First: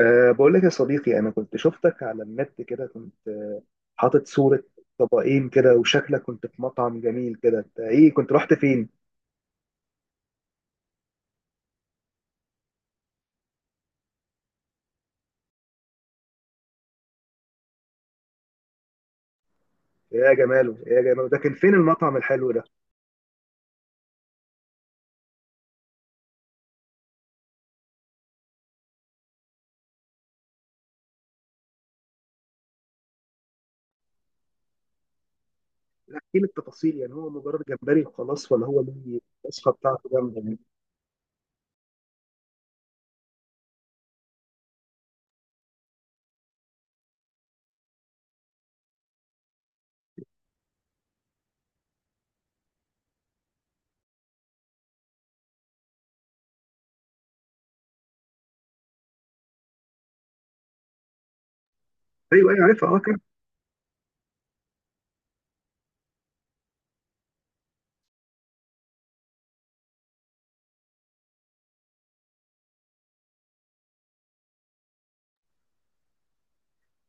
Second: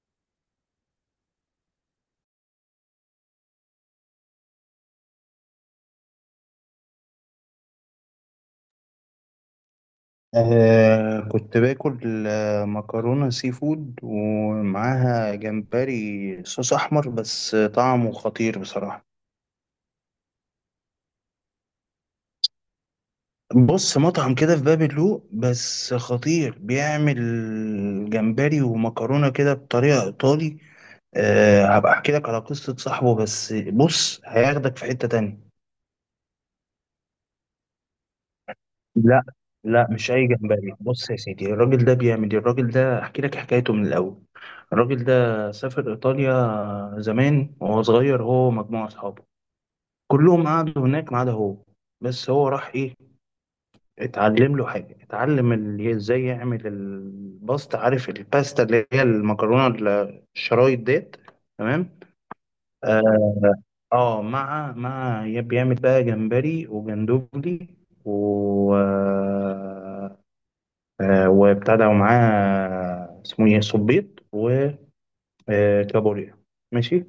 بقول لك يا صديقي، أنا كنت شفتك على النت كده، كنت حاطط صورة طبقين كده وشكلك كنت في مطعم جميل كده. أنت إيه، كنت رحت فين؟ كنت باكل مكرونة سي فود ومعاها جمبري صوص أحمر، بس طعمه خطير بصراحة. يا جماله يا جماله، ده كان فين المطعم الحلو ده؟ بص، مطعم كده في باب اللوق، بس خطير. بيعمل جمبري ومكرونة كده بطريقة إيطالي. آه، هبقى أحكي لك على قصة صاحبه، بس بص هياخدك في حتة تانية. احكي لي التفاصيل، يعني هو مجرد جمبري وخلاص ولا هو ليه لا الوصفة لا، بتاعته مش اي جامدة يعني؟ جمبري. بص يا سيدي، الراجل ده بيعمل إيه؟ الراجل ده احكي لك حكايته من الاول. الراجل ده سافر ايطاليا زمان وهو صغير، هو ومجموعه اصحابه. كلهم قعدوا هناك ما عدا هو. بس هو راح ايه، اتعلم له حاجه، اتعلم ازاي يعمل الباستا. عارف الباستا اللي هي المكرونه الشرايط ديت، تمام. أيوه أيوه عارفها. أه كان اه، مع بيعمل بقى جمبري وجندوبلي، و وابتدى معاه اسمه ايه، صبيط وكابوريا، ماشي.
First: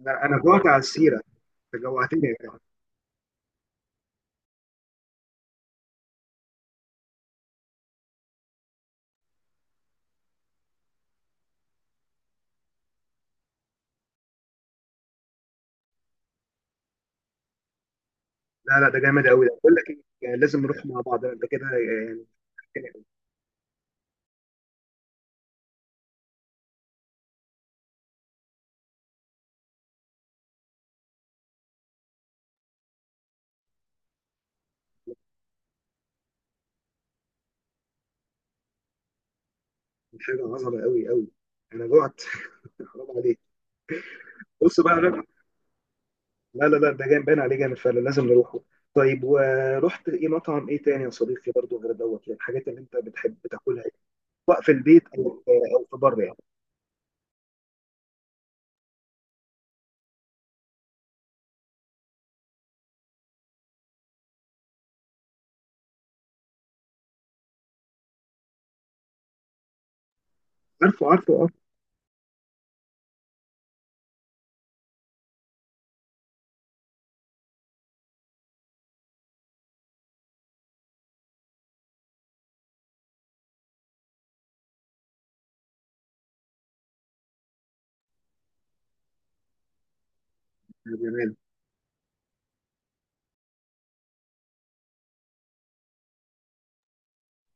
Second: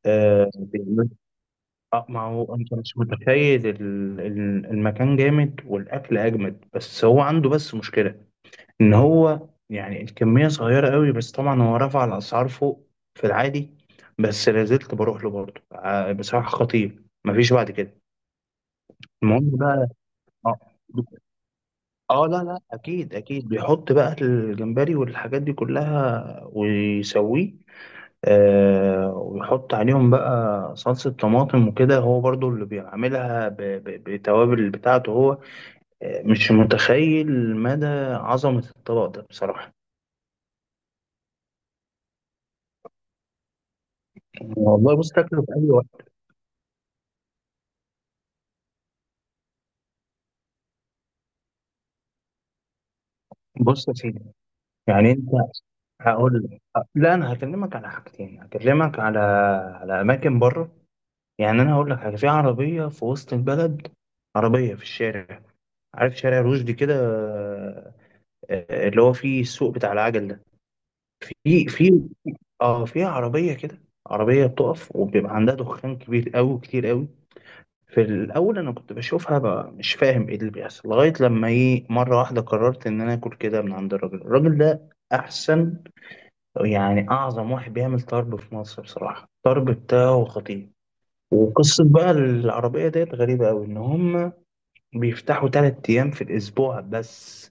أنا آه، جوعت على بيعمل- السيرة، أنت ما جوعتني يا هو جماعة. انت مش متخيل المكان جامد والاكل اجمد، بس هو عنده بس مشكله ان هو يعني الكميه صغيره قوي. بس طبعا هو رفع الاسعار فوق في العادي، بس لازلت بروح له برضه. بصراحه خطير، مفيش بعد كده. لا لا، ده جامد قوي. المهم ده، بقول لك بقى، إيه، يعني لازم آه، نروح مع بعض أنت كده، اه لا لا، يعني اكيد اكيد بيحط بقى الجمبري والحاجات دي كلها ويسويه. آه، ويحط عليهم بقى صلصة طماطم وكده، هو برضو اللي بيعملها بالتوابل بتاعته هو. آه، مش متخيل مدى عظمة الطبق ده بصراحة. حاجة عظمة قوي قوي. أنا جوعت. حرام عليك. بص والله بص، بقى. تاكله في اي وقت. لا لا لا، ده جامد باين عليه جامد فعلا، لازم نروحه. طيب، ورحت ايه، مطعم ايه تاني يا صديقي برضو غير دوت، يعني الحاجات اللي انت بتحب تاكلها، بص يا سيدي، سواء في البيت يعني او انت، او في بره يعني. هقول لك، لا انا هكلمك على حاجتين، هكلمك على على اماكن بره. يعني انا هقول لك حاجه، في عربيه في وسط البلد، عربيه في الشارع. عارف شارع رشدي كده؟ آه، اللي هو فيه السوق بتاع العجل ده. عارفه عارفه اه. في اه، في عربيه كده، عربيه بتقف وبيبقى عندها دخان كبير قوي، كتير قوي. في الاول انا كنت بشوفها بقى مش فاهم ايه اللي بيحصل، لغايه لما ايه مره واحده قررت ان انا اكل كده من عند الراجل. الراجل ده احسن يعني، اعظم واحد بيعمل طرب في مصر. بصراحه الطرب بتاعه خطير. يا جمال. وقصة بقى العربية ديت غريبة أوي، إن هما بيفتحوا تلات أيام في الأسبوع بس،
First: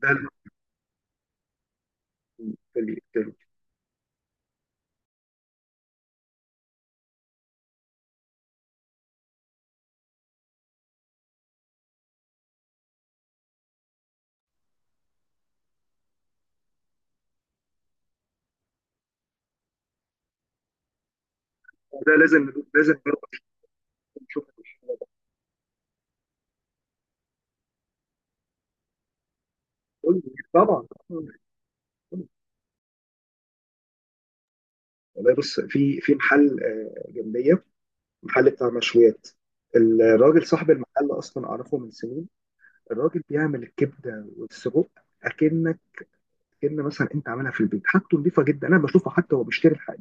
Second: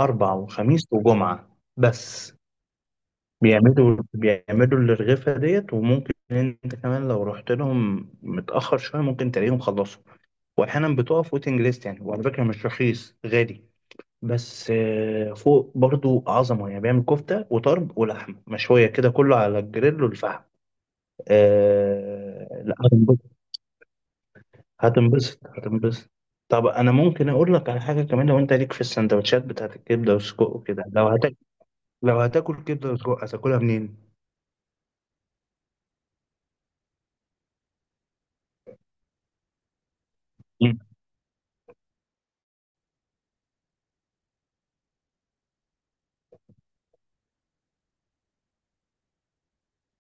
ده ال- وخميس وجمعة بس. في ال- في ال- بيعملوا بيعملوا الرغيفة ديت، وممكن أنت كمان لو رحت لهم متأخر شوية ممكن تلاقيهم خلصوا. وأحيانا بتقف ويتنج ليست يعني، وعلى فكرة مش رخيص، غالي، بس فوق برضو عظمة. يعني بيعمل كفتة وطرب ولحمة مشوية كده، كله على الجريل والفحم. ده لازم آه، لا. لازم نروح نشوف. هتنبسط هتنبسط. طب انا ممكن اقول لك على حاجه كمان، لو انت ليك في السندوتشات بتاعت الكبده قول لي، والسجق وكده، طبعا. لو هتاكل، لو هتاكل كبده وسجق هتاكلها منين؟ والله بص في محل جنبيه، محل بتاع مشويات. الراجل صاحب مم. المحل اصلا اعرفه من سنين. الراجل بيعمل الكبده والسجق، اكنك كلمه مثلا انت عاملها في البيت، حاجته نظيفه جدا. انا بشوفه حتى هو بيشتري الحاجه.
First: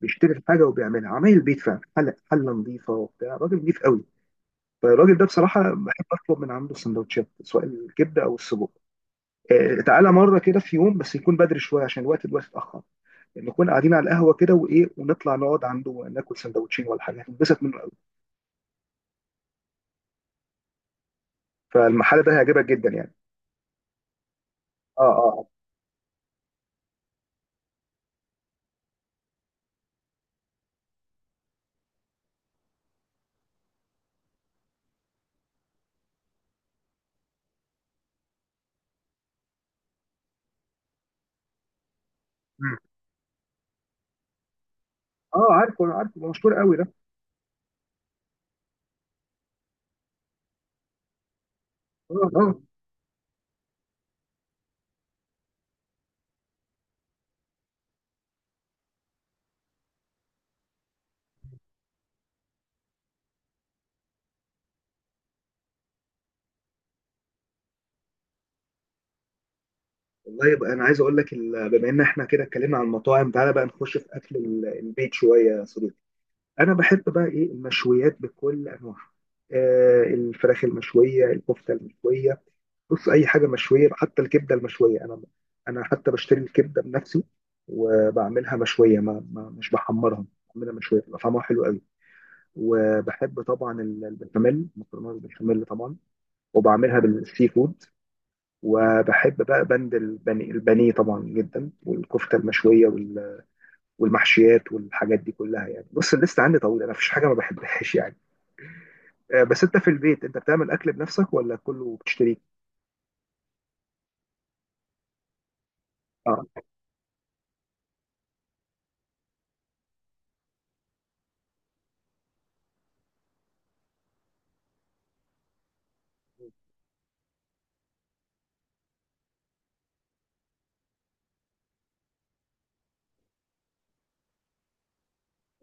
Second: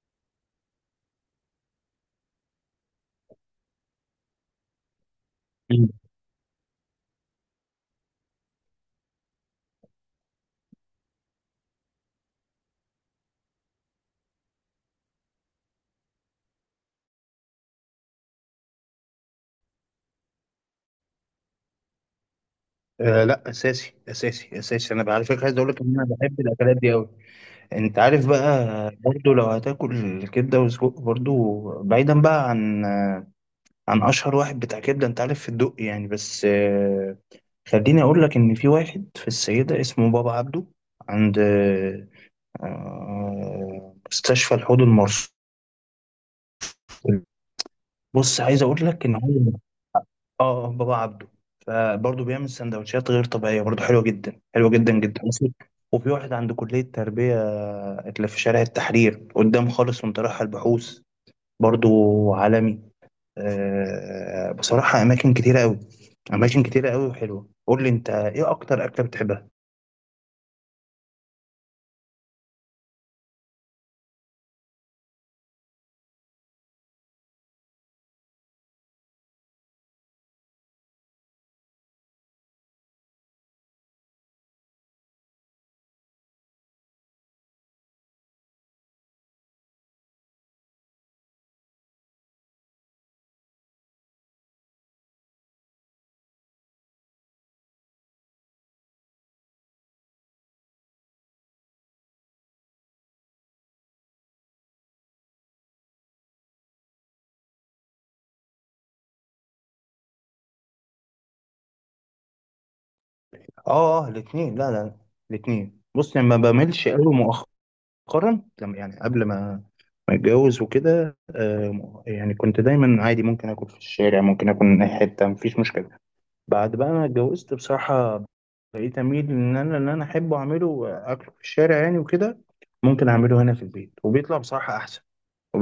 بيشتري الحاجه وبيعملها عمايل البيت فعلا، حله حله نظيفه، وبتاع راجل نظيف قوي. فالراجل ده بصراحه مم. بحب اطلب من عنده سندوتشات سواء الكبده او السجق. تعالى مره كده في يوم، بس يكون بدري شويه عشان الوقت دلوقتي اتاخر، يعني نكون قاعدين على القهوه كده وايه ونطلع نقعد عنده ناكل سندوتشين ولا حاجه، هتنبسط منه قوي. فالمحل ده هيعجبك جدا يعني. آه لا، اساسي اساسي اساسي. اه، انا بقى- على اه، فكره اه. عايز اقول لك ان انا بحب الاكلات دي قوي. انت عارف بقى، برضو لو هتاكل كبده وسجق، برضو بعيدا بقى عن عن اشهر واحد بتاع كبده انت عارف في الدق يعني، بس خليني اقول لك ان في واحد في السيده اسمه بابا عبده، عند مم. مستشفى الحوض المرصودي. آه، عارفه عارفه، مشهور قوي ده. بص عايز اقول لك ان هو، اه بابا عبده، فبرضه اه، اه. بيعمل سندوتشات غير طبيعيه، برضه حلوه جدا، حلوه جدا جدا. وفي واحد عند كليه التربيه اللي في شارع التحرير قدام خالص وانت رايح البحوث، برضه عالمي. آه، بصراحه اماكن كتيره قوي، اماكن كتيره قوي وحلوه. قول لي انت ايه اكتر اكله بتحبها. والله يبقى انا عايز اقول لك، بما ان احنا كده اتكلمنا عن المطاعم، تعالى بقى نخش في اكل البيت شويه يا صديقي. انا بحب بقى ايه، المشويات بكل انواعها. الفراخ المشويه، الكفته المشويه. بص اي حاجه مشويه، حتى الكبده المشويه. انا حتى بشتري الكبده بنفسي وبعملها مشويه، ما مش بحمرها. بعملها مشويه بتبقى طعمها حلو قوي. وبحب طبعا البشاميل، مكرونه بالبشاميل طبعا، وبعملها بالسي فود. وبحب بقى بند البني البانيه طبعا جدا، والكفته المشويه والمحشيات والحاجات دي كلها يعني. بص الليست عندي طويله، انا مفيش حاجه ما بحبهاش يعني. بس انت في البيت، انت بتعمل اكل بنفسك ولا كله بتشتريه؟ اه اه. الاثنين، لا لا، الاثنين. بص يعني، ما اه. بملش قوي. مؤخرا لما- يعني قبل ما اتجوز وكده، آه، يعني كنت دايما عادي، ممكن اكل في الشارع، ممكن اكل من اي حته، مفيش مشكله. بعد بقى ما اتجوزت بصراحه، بقيت اميل ان انا احب اعمله، اكله في الشارع يعني وكده، ممكن اعمله هنا في البيت وبيطلع بصراحه احسن.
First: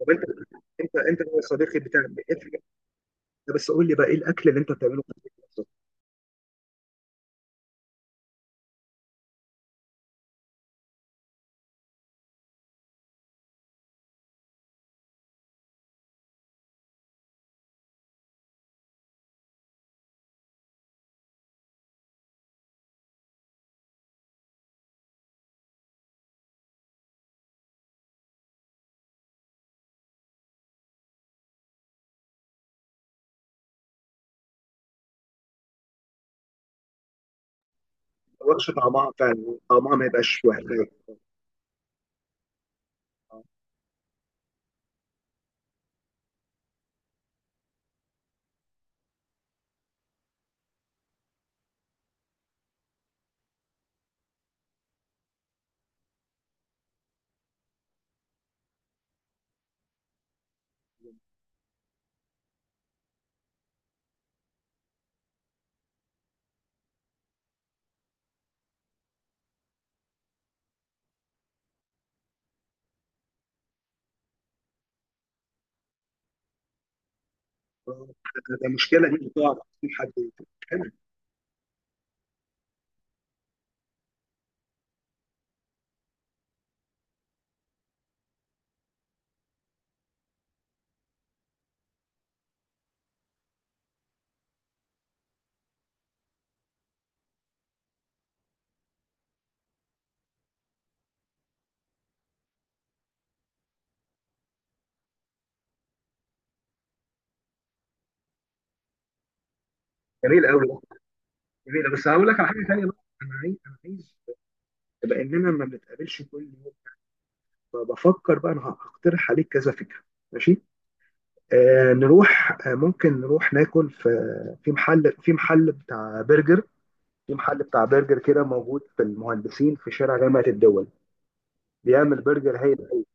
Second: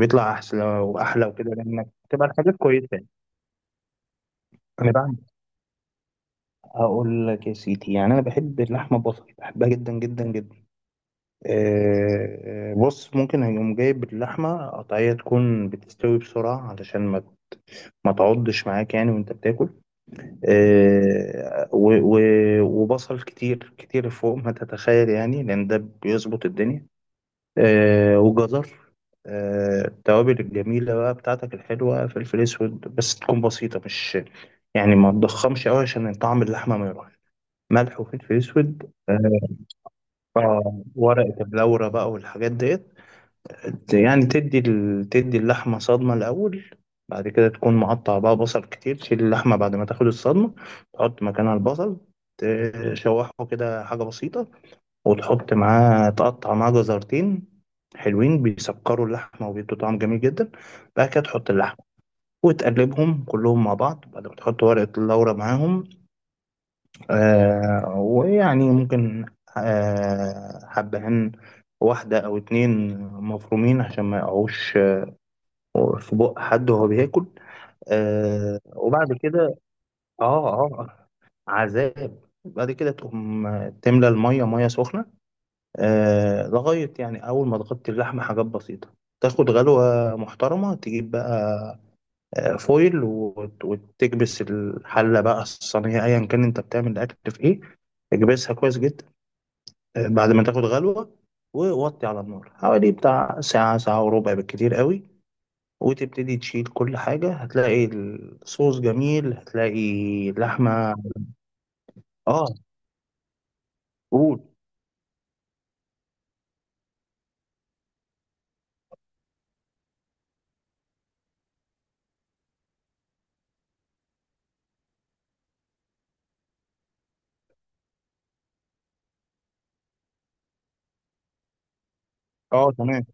طب انت احسن انت انت واحلى يا وكده، صديقي، لانك بتعمل بتبقى انت. الحاجات كويسه يعني. بس قول لي بقى، ايه الاكل اللي انت انا بتعمله في بعمل، البيت بنفسك؟ هقول لك يا سيدي، يعني انا بحب اللحمه البصل، بحبها جدا جدا جدا. آه، بص ممكن هيقوم جايب اللحمة قطعية، تكون بتستوي بسرعة علشان ما تعضش معاك يعني وانت بتاكل. آه، وبصل كتير كتير فوق ما تتخيل يعني، لأن ده بيظبط الدنيا. آه، وجزر. آه، التوابل الجميلة بقى بتاعتك الحلوة، فلفل أسود بس، تكون بسيطة مش، يعني ما تضخمش أوي عشان طعم اللحمة ما يروحش. ملح ما وفلفل تقولش، أسود، طعمها آه، فعلا طعمها ما يبقاش واحد. آه، ورقة اللورة بقى والحاجات ديت. يعني تدي ال، تدي اللحمة صدمة الأول، بعد كده تكون مقطع بقى بصل كتير، تشيل اللحمة بعد ما تاخد الصدمة، تحط مكانها البصل، تشوحه كده حاجة بسيطة، وتحط معاه، تقطع معاه جزرتين حلوين، بيسكروا اللحمة وبيدوا طعم جميل جدا. بعد كده تحط اللحمة وتقلبهم كلهم مع بعض، بعد ما تحط ورقة اللورة معاهم. آه، ويعني ممكن آه حبهان، واحدة أو اتنين مفرومين، عشان ما يقعوش في بق حد وهو بياكل. ده آه، ده مشكله وبعد دي بتقع كده، في حد. اه حلو. اه، عذاب. بعد كده تقوم تملى المية، مية سخنة، آه لغاية يعني أول ما تغطي اللحمة، حاجات بسيطة، تاخد غلوة محترمة. تجيب بقى آه، فويل، وتكبس الحلة بقى، الصينية، أيا كان أنت بتعمل الأكل في إيه، اكبسها كويس جدا. آه، بعد ما تاخد غلوة، ووطي على النار حوالي بتاع ساعة، ساعة وربع بالكتير قوي، وتبتدي تشيل. كل حاجة هتلاقي الصوص جميل، هتلاقي جميل قوي. اللحمة. جميله، بس هقول لك على اه، حاجه ثانيه بقى. انا عايز، قول. لاننا ما بنتقابلش كل يوم، فبفكر بقى انا هقترح عليك كذا فكره. ماشي. آه نروح آه ممكن نروح ناكل في في محل في محل بتاع برجر في محل بتاع برجر كده موجود في المهندسين، في شارع جامعه الدول، بيعمل برجر اه هايل تمام. أوي.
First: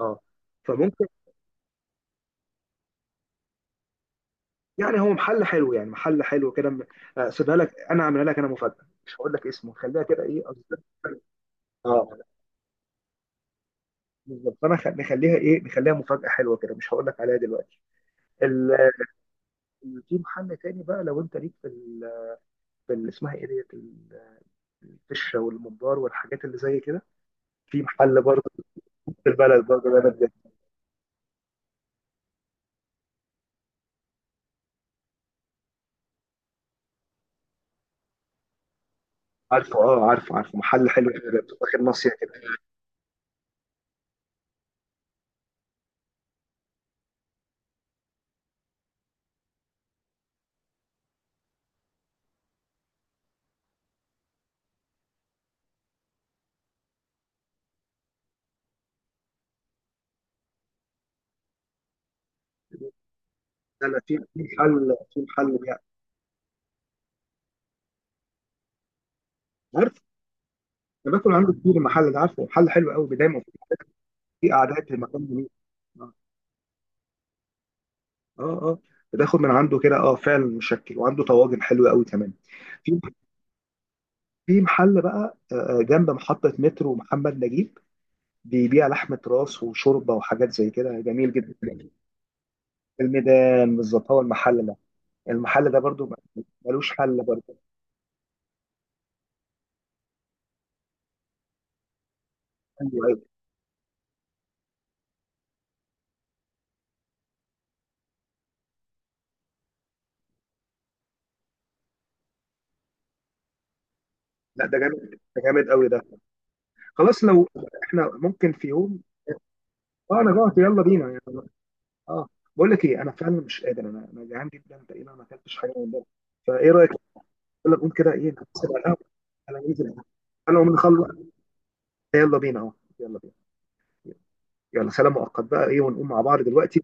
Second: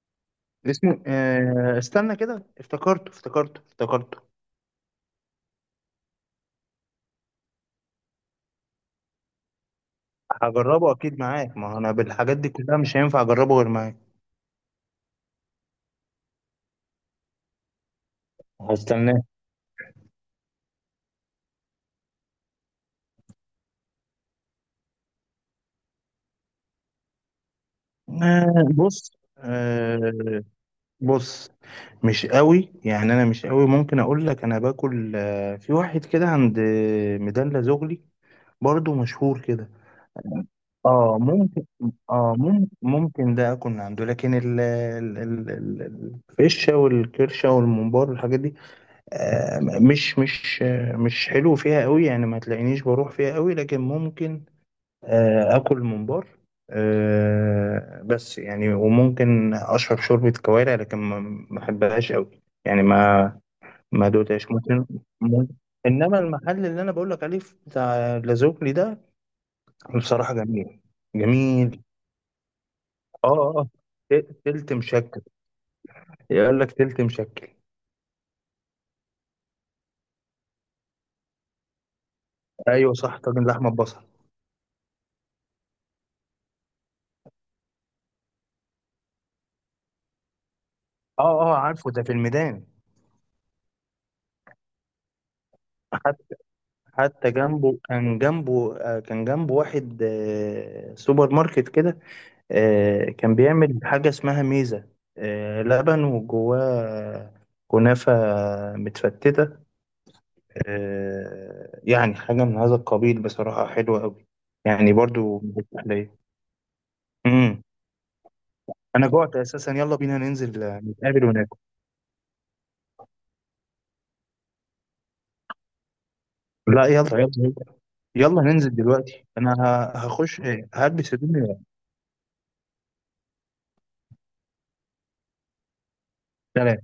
اه، اسمه فممكن، آه، استنى كده، افتكرته افتكرته افتكرته. يعني هو محل حلو، يعني محل حلو كده. سيبها لك، انا عاملها لك، انا مفاجاه، مش هقول لك اسمه، خليها كده ايه أصدق. هجربه اكيد معاك، ما هو انا اه، بالحاجات دي كلها مش هينفع اجربه غير معاك. بالظبط، فانا نخليها مفاجاه حلوه كده، مش هقول لك عليها دلوقتي. هستناه. في محل تاني بقى، لو انت ليك في اسمها ايه ديت الفشه والممبار والحاجات اللي زي كده، في محل برضه آه بص، في البلد برضه، ده بجد. آه بص، مش قوي يعني، انا مش قوي. ممكن اقول لك انا باكل آه في واحد كده عند ميدان لازوغلي، برضه مشهور كده. عارفه، اه، عارفه عارفه، محل حلو اه كده بتبقى ممكن. داخل ناصيه كده. اه ممكن ممكن ده اكون عنده، لكن الفشه والكرشه والممبار والحاجات دي، آه مش حلو فيها قوي يعني، ما تلاقينيش بروح فيها قوي، لكن ممكن آه اكل ممبار، آه بس يعني. وممكن اشرب شوربه كوارع، لكن ما بحبهاش قوي، يعني ما، لا لا، ما في في دوتهاش. ممكن، محل في ممكن-. محل يعني. انما المحل اللي انا بقول لك عليه بتاع لازوكلي ده عارف، بصراحه جميل. انا باكل عنده كتير، جميل. المحل ده عارفه، محل حلو قوي اه. دايما. اه. في تلت قعدات، في مشكل. المكان جميل. اه، يقول لك تلت مشكل. اه. آه. بتاخد من عنده كده اه، فعلا مشكل، وعنده طواجن حلوه قوي كمان. ايوه في صح، طاجن لحمه ببصل. في محل بقى جنب محطه مترو محمد نجيب، بيبيع لحمة راس وشوربة وحاجات زي كده، جميل اه جدا. اه، عارفه، ده في الميدان. الميدان بالظبط هو المحل ده، المحل ده برضو حتى، ملوش حل حتى برضو. جنبه، كان جنبه كان جنبه واحد سوبر ماركت كده، ايوه، آه، ايوه. كان بيعمل حاجه اسمها ميزه. آه، لبن وجواه كنافه متفتته، آه، يعني حاجه من هذا القبيل، بصراحه حلوه قوي لا، ده يعني، جامد. برضو ده من جامد قوي ده. التحليه. خلاص لو امم. احنا ممكن في يوم. انا جوعت اساسا، يلا بينا اه، انا جوعت، ننزل، يلا بينا نتقابل يعني. وناكل. اه. بقول لك ايه، انا فعلا مش قادر، انا جعان جدا، تقريبا ما اكلتش حاجه من بره، فايه لا رايك؟ يلا يلا يلا. يلا نقوم كده، ايه يلا نحسب ننزل على القهوه. دلوقتي، انا انا ننزل، ه- هخش انا ومن خلص، هلبس هدومي. يلا بينا اهو. يلا بينا. يلا، سلام مؤقت بقى ايه، ونقوم مع بعض لا دلوقتي. لا.